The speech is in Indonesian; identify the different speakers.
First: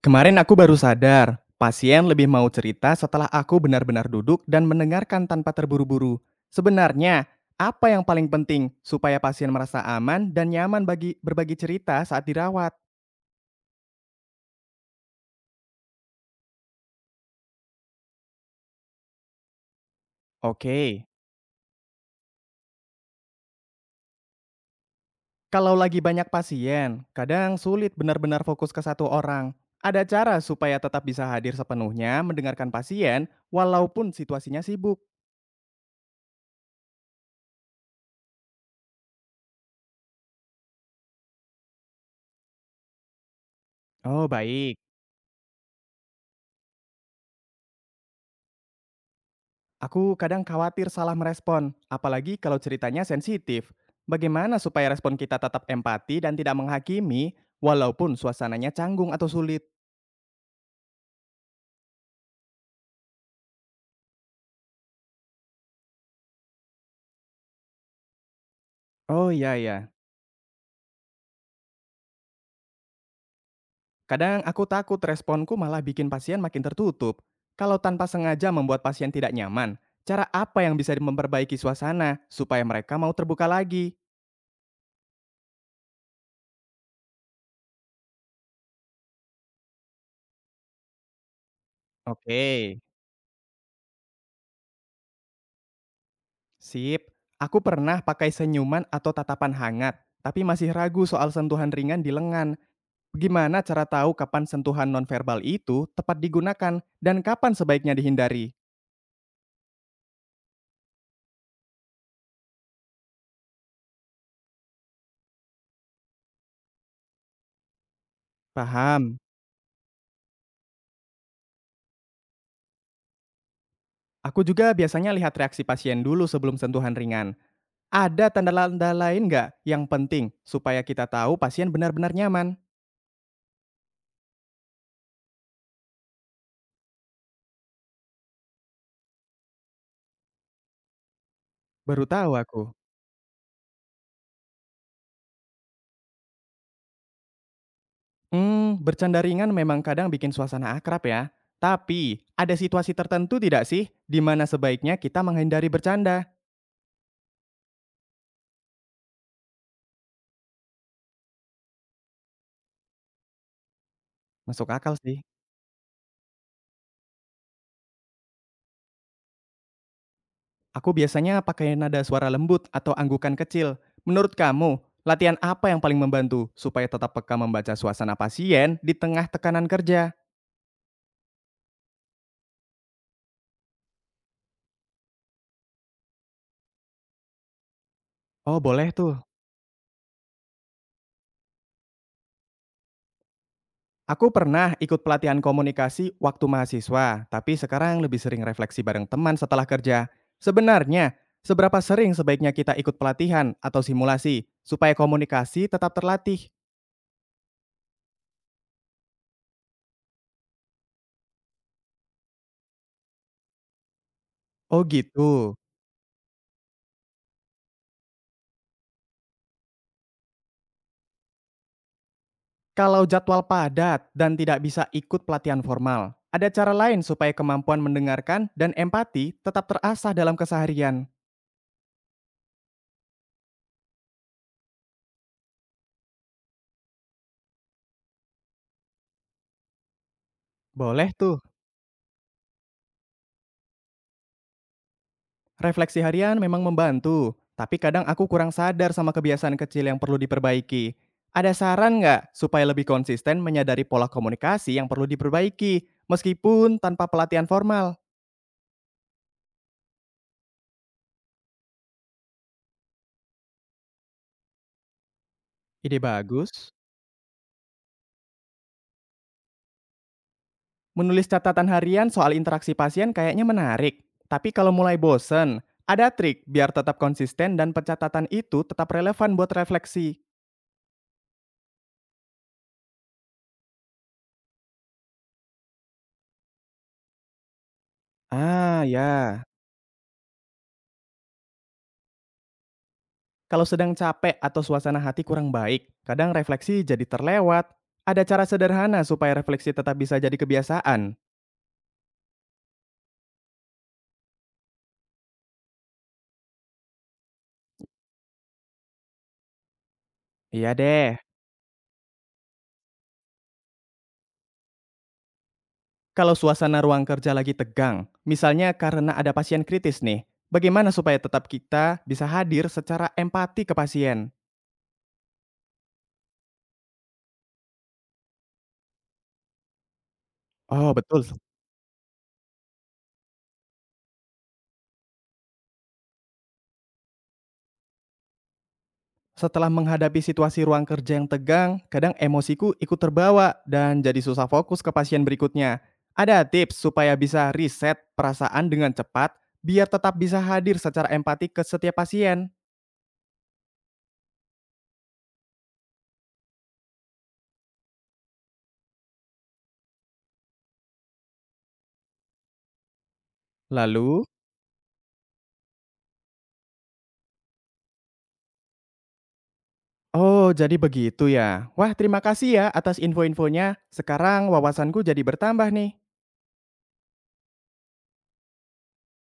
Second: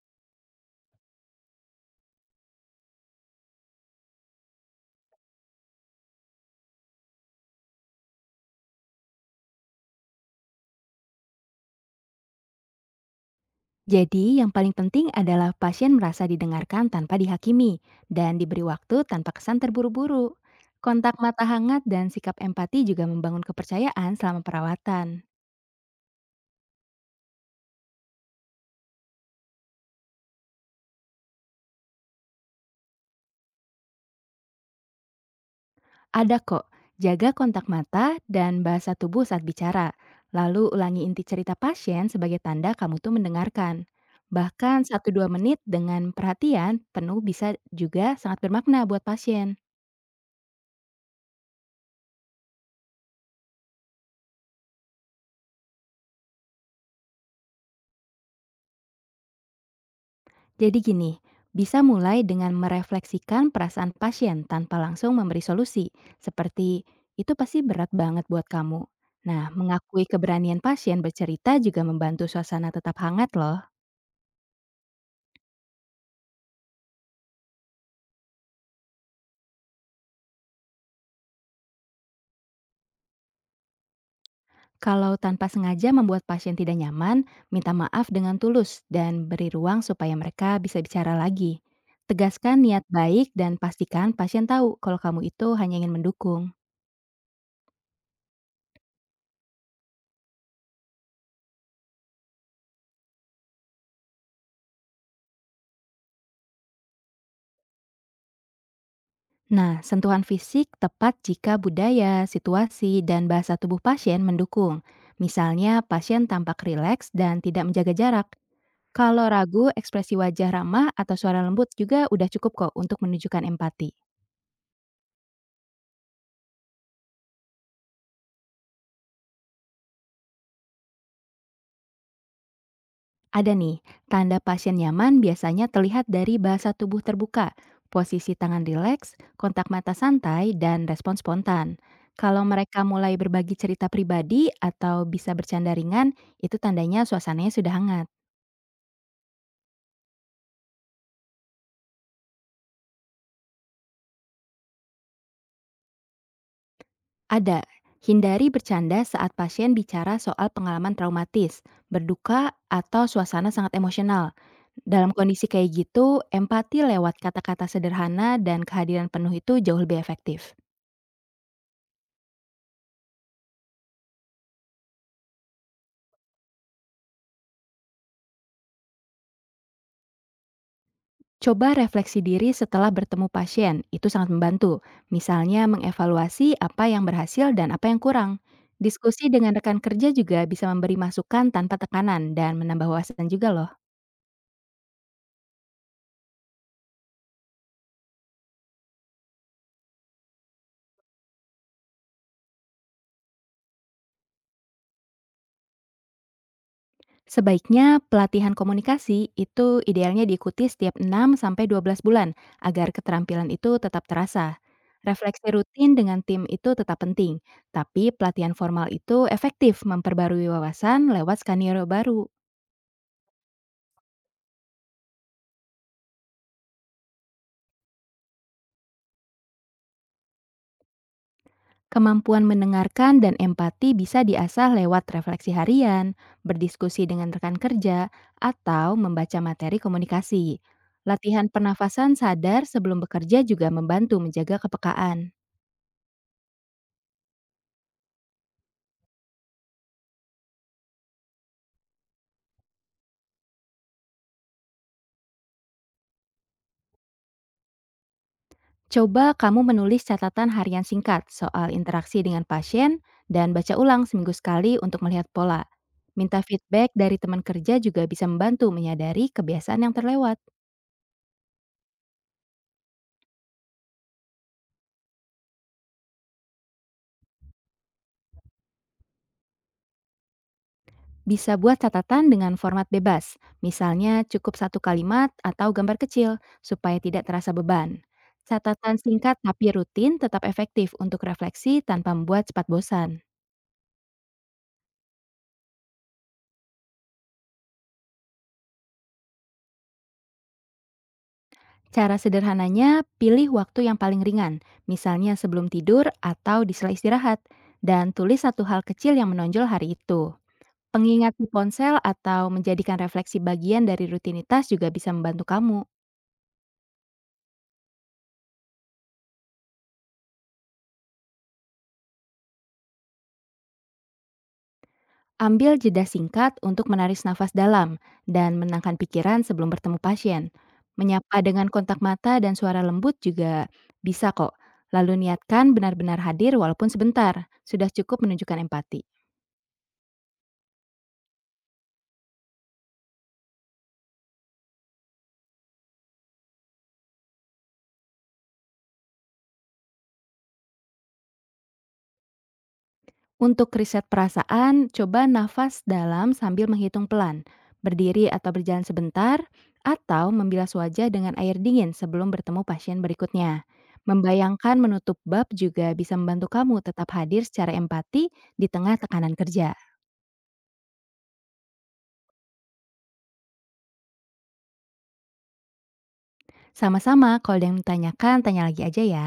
Speaker 1: Kemarin aku baru sadar, pasien lebih mau cerita setelah aku benar-benar duduk dan mendengarkan tanpa terburu-buru. Sebenarnya, apa yang paling penting supaya pasien merasa aman dan nyaman bagi berbagi cerita saat dirawat?
Speaker 2: Jadi, yang paling penting adalah pasien merasa didengarkan tanpa dihakimi dan diberi waktu tanpa kesan terburu-buru.
Speaker 1: Oke,
Speaker 2: Kontak mata hangat dan sikap empati juga membangun kepercayaan selama perawatan.
Speaker 1: kalau lagi banyak pasien, kadang sulit benar-benar fokus ke satu orang. Ada cara supaya tetap bisa hadir sepenuhnya mendengarkan pasien walaupun situasinya sibuk.
Speaker 2: Ada kok, jaga kontak mata dan bahasa tubuh saat bicara. Lalu ulangi inti cerita pasien sebagai tanda kamu tuh mendengarkan.
Speaker 1: Oh, baik.
Speaker 2: Bahkan satu dua menit dengan perhatian penuh bisa juga sangat bermakna buat pasien.
Speaker 1: Aku kadang khawatir salah merespon, apalagi kalau ceritanya sensitif. Bagaimana supaya respon kita tetap empati dan tidak menghakimi, walaupun suasananya canggung atau sulit?
Speaker 2: Jadi gini, bisa mulai dengan merefleksikan perasaan pasien tanpa langsung memberi solusi, seperti itu pasti berat banget buat kamu.
Speaker 1: Oh
Speaker 2: Nah,
Speaker 1: iya ya,
Speaker 2: mengakui keberanian pasien bercerita juga membantu suasana tetap hangat loh.
Speaker 1: kadang aku takut responku malah bikin pasien makin tertutup. Kalau tanpa sengaja membuat pasien tidak nyaman, cara apa yang bisa memperbaiki suasana supaya mereka mau terbuka lagi?
Speaker 2: Kalau tanpa sengaja membuat pasien tidak nyaman, minta maaf dengan tulus dan beri ruang supaya mereka bisa bicara lagi.
Speaker 1: Oke,
Speaker 2: Tegaskan niat baik dan pastikan pasien tahu kalau kamu itu hanya ingin mendukung.
Speaker 1: sip. Aku pernah pakai senyuman atau tatapan hangat, tapi masih ragu soal sentuhan ringan di lengan. Gimana cara tahu kapan sentuhan nonverbal itu tepat digunakan dan kapan sebaiknya dihindari?
Speaker 2: Nah, sentuhan fisik tepat jika budaya, situasi, dan bahasa tubuh pasien mendukung. Misalnya, pasien tampak rileks dan tidak menjaga jarak.
Speaker 1: Paham.
Speaker 2: Kalau ragu, ekspresi wajah ramah atau suara lembut juga udah cukup kok untuk menunjukkan empati.
Speaker 1: Aku juga biasanya lihat reaksi pasien dulu sebelum sentuhan ringan. Ada tanda-tanda lain nggak yang penting supaya kita tahu pasien benar-benar nyaman?
Speaker 2: Ada nih, tanda pasien nyaman biasanya terlihat dari bahasa tubuh terbuka, posisi tangan rileks, kontak mata santai, dan respon spontan.
Speaker 1: Baru tahu
Speaker 2: Kalau
Speaker 1: aku.
Speaker 2: mereka mulai berbagi cerita pribadi atau bisa bercanda ringan, itu tandanya suasananya sudah hangat.
Speaker 1: Hmm, bercanda ringan memang kadang bikin suasana akrab ya. Tapi, ada situasi tertentu tidak sih di mana sebaiknya kita menghindari bercanda?
Speaker 2: Ada. Hindari bercanda saat pasien bicara soal pengalaman traumatis, berduka, atau suasana sangat emosional.
Speaker 1: Masuk akal
Speaker 2: Dalam
Speaker 1: sih.
Speaker 2: kondisi kayak gitu, empati lewat kata-kata sederhana dan kehadiran penuh itu jauh lebih efektif.
Speaker 1: Aku biasanya pakai nada suara lembut atau anggukan kecil. Menurut kamu, latihan apa yang paling membantu supaya tetap peka membaca suasana pasien di tengah tekanan kerja?
Speaker 2: Coba refleksi diri setelah bertemu pasien, itu sangat membantu. Misalnya mengevaluasi apa yang berhasil dan apa yang kurang.
Speaker 1: Oh, boleh tuh.
Speaker 2: Diskusi dengan rekan kerja juga bisa memberi masukan tanpa tekanan dan menambah wawasan juga loh.
Speaker 1: Aku pernah ikut pelatihan komunikasi waktu mahasiswa, tapi sekarang lebih sering refleksi bareng teman setelah kerja. Sebenarnya, seberapa sering sebaiknya kita ikut pelatihan atau simulasi supaya komunikasi tetap terlatih?
Speaker 2: Sebaiknya pelatihan komunikasi itu idealnya diikuti setiap 6 sampai 12 bulan agar keterampilan itu tetap terasa.
Speaker 1: Oh,
Speaker 2: Refleksi
Speaker 1: gitu.
Speaker 2: rutin dengan tim itu tetap penting, tapi pelatihan formal itu efektif memperbarui wawasan lewat skenario baru.
Speaker 1: Kalau jadwal padat dan tidak bisa ikut pelatihan formal, ada cara lain supaya kemampuan mendengarkan dan empati tetap terasah dalam keseharian.
Speaker 2: Kemampuan mendengarkan dan empati bisa diasah lewat refleksi harian, berdiskusi dengan rekan kerja, atau membaca materi komunikasi.
Speaker 1: Boleh tuh,
Speaker 2: Latihan pernafasan sadar sebelum bekerja juga membantu menjaga kepekaan.
Speaker 1: refleksi harian memang membantu, tapi kadang aku kurang sadar sama kebiasaan kecil yang perlu diperbaiki. Ada saran nggak supaya lebih konsisten menyadari pola komunikasi yang perlu diperbaiki, meskipun tanpa pelatihan formal?
Speaker 2: Coba kamu menulis catatan harian singkat soal interaksi dengan pasien dan baca ulang seminggu sekali untuk melihat pola.
Speaker 1: Ide
Speaker 2: Minta
Speaker 1: bagus.
Speaker 2: feedback dari teman kerja juga bisa membantu menyadari kebiasaan yang terlewat.
Speaker 1: Menulis catatan harian soal interaksi pasien kayaknya menarik. Tapi kalau mulai bosen, ada trik biar tetap konsisten dan pencatatan itu tetap relevan buat refleksi.
Speaker 2: Bisa buat catatan dengan format bebas, misalnya cukup satu kalimat atau gambar kecil supaya tidak terasa beban.
Speaker 1: Ah,
Speaker 2: Catatan singkat
Speaker 1: ya.
Speaker 2: tapi rutin tetap efektif untuk refleksi tanpa membuat cepat bosan.
Speaker 1: Kalau sedang capek atau suasana hati kurang baik, kadang refleksi jadi terlewat. Ada cara sederhana supaya refleksi tetap bisa jadi kebiasaan.
Speaker 2: Cara sederhananya, pilih waktu yang paling ringan, misalnya sebelum tidur atau di sela istirahat, dan tulis satu hal kecil yang menonjol hari itu.
Speaker 1: Iya deh.
Speaker 2: Pengingat di ponsel atau menjadikan refleksi bagian dari rutinitas juga bisa membantu kamu.
Speaker 1: Kalau suasana ruang kerja lagi tegang, misalnya karena ada pasien kritis nih, bagaimana supaya tetap kita bisa hadir secara empati ke pasien?
Speaker 2: Ambil jeda singkat untuk menarik nafas dalam dan menenangkan pikiran sebelum bertemu pasien.
Speaker 1: Oh, betul.
Speaker 2: Menyapa dengan kontak mata dan suara lembut juga bisa kok. Lalu niatkan benar-benar hadir walaupun sebentar. Sudah cukup menunjukkan empati.
Speaker 1: Setelah menghadapi situasi ruang kerja yang tegang, kadang emosiku ikut terbawa dan jadi susah fokus ke pasien berikutnya. Ada tips supaya bisa riset perasaan dengan cepat biar tetap bisa hadir secara empati ke setiap pasien.
Speaker 2: Untuk riset perasaan, coba nafas dalam sambil menghitung pelan, berdiri atau berjalan sebentar, atau membilas wajah dengan air dingin sebelum bertemu pasien berikutnya.
Speaker 1: Lalu,
Speaker 2: Membayangkan menutup bab juga bisa membantu kamu tetap hadir secara empati di tengah tekanan kerja.
Speaker 1: oh jadi begitu ya. Wah, terima kasih ya atas info-infonya. Sekarang wawasanku jadi bertambah nih.
Speaker 2: Sama-sama, kalau ada yang ditanyakan, tanya lagi aja ya.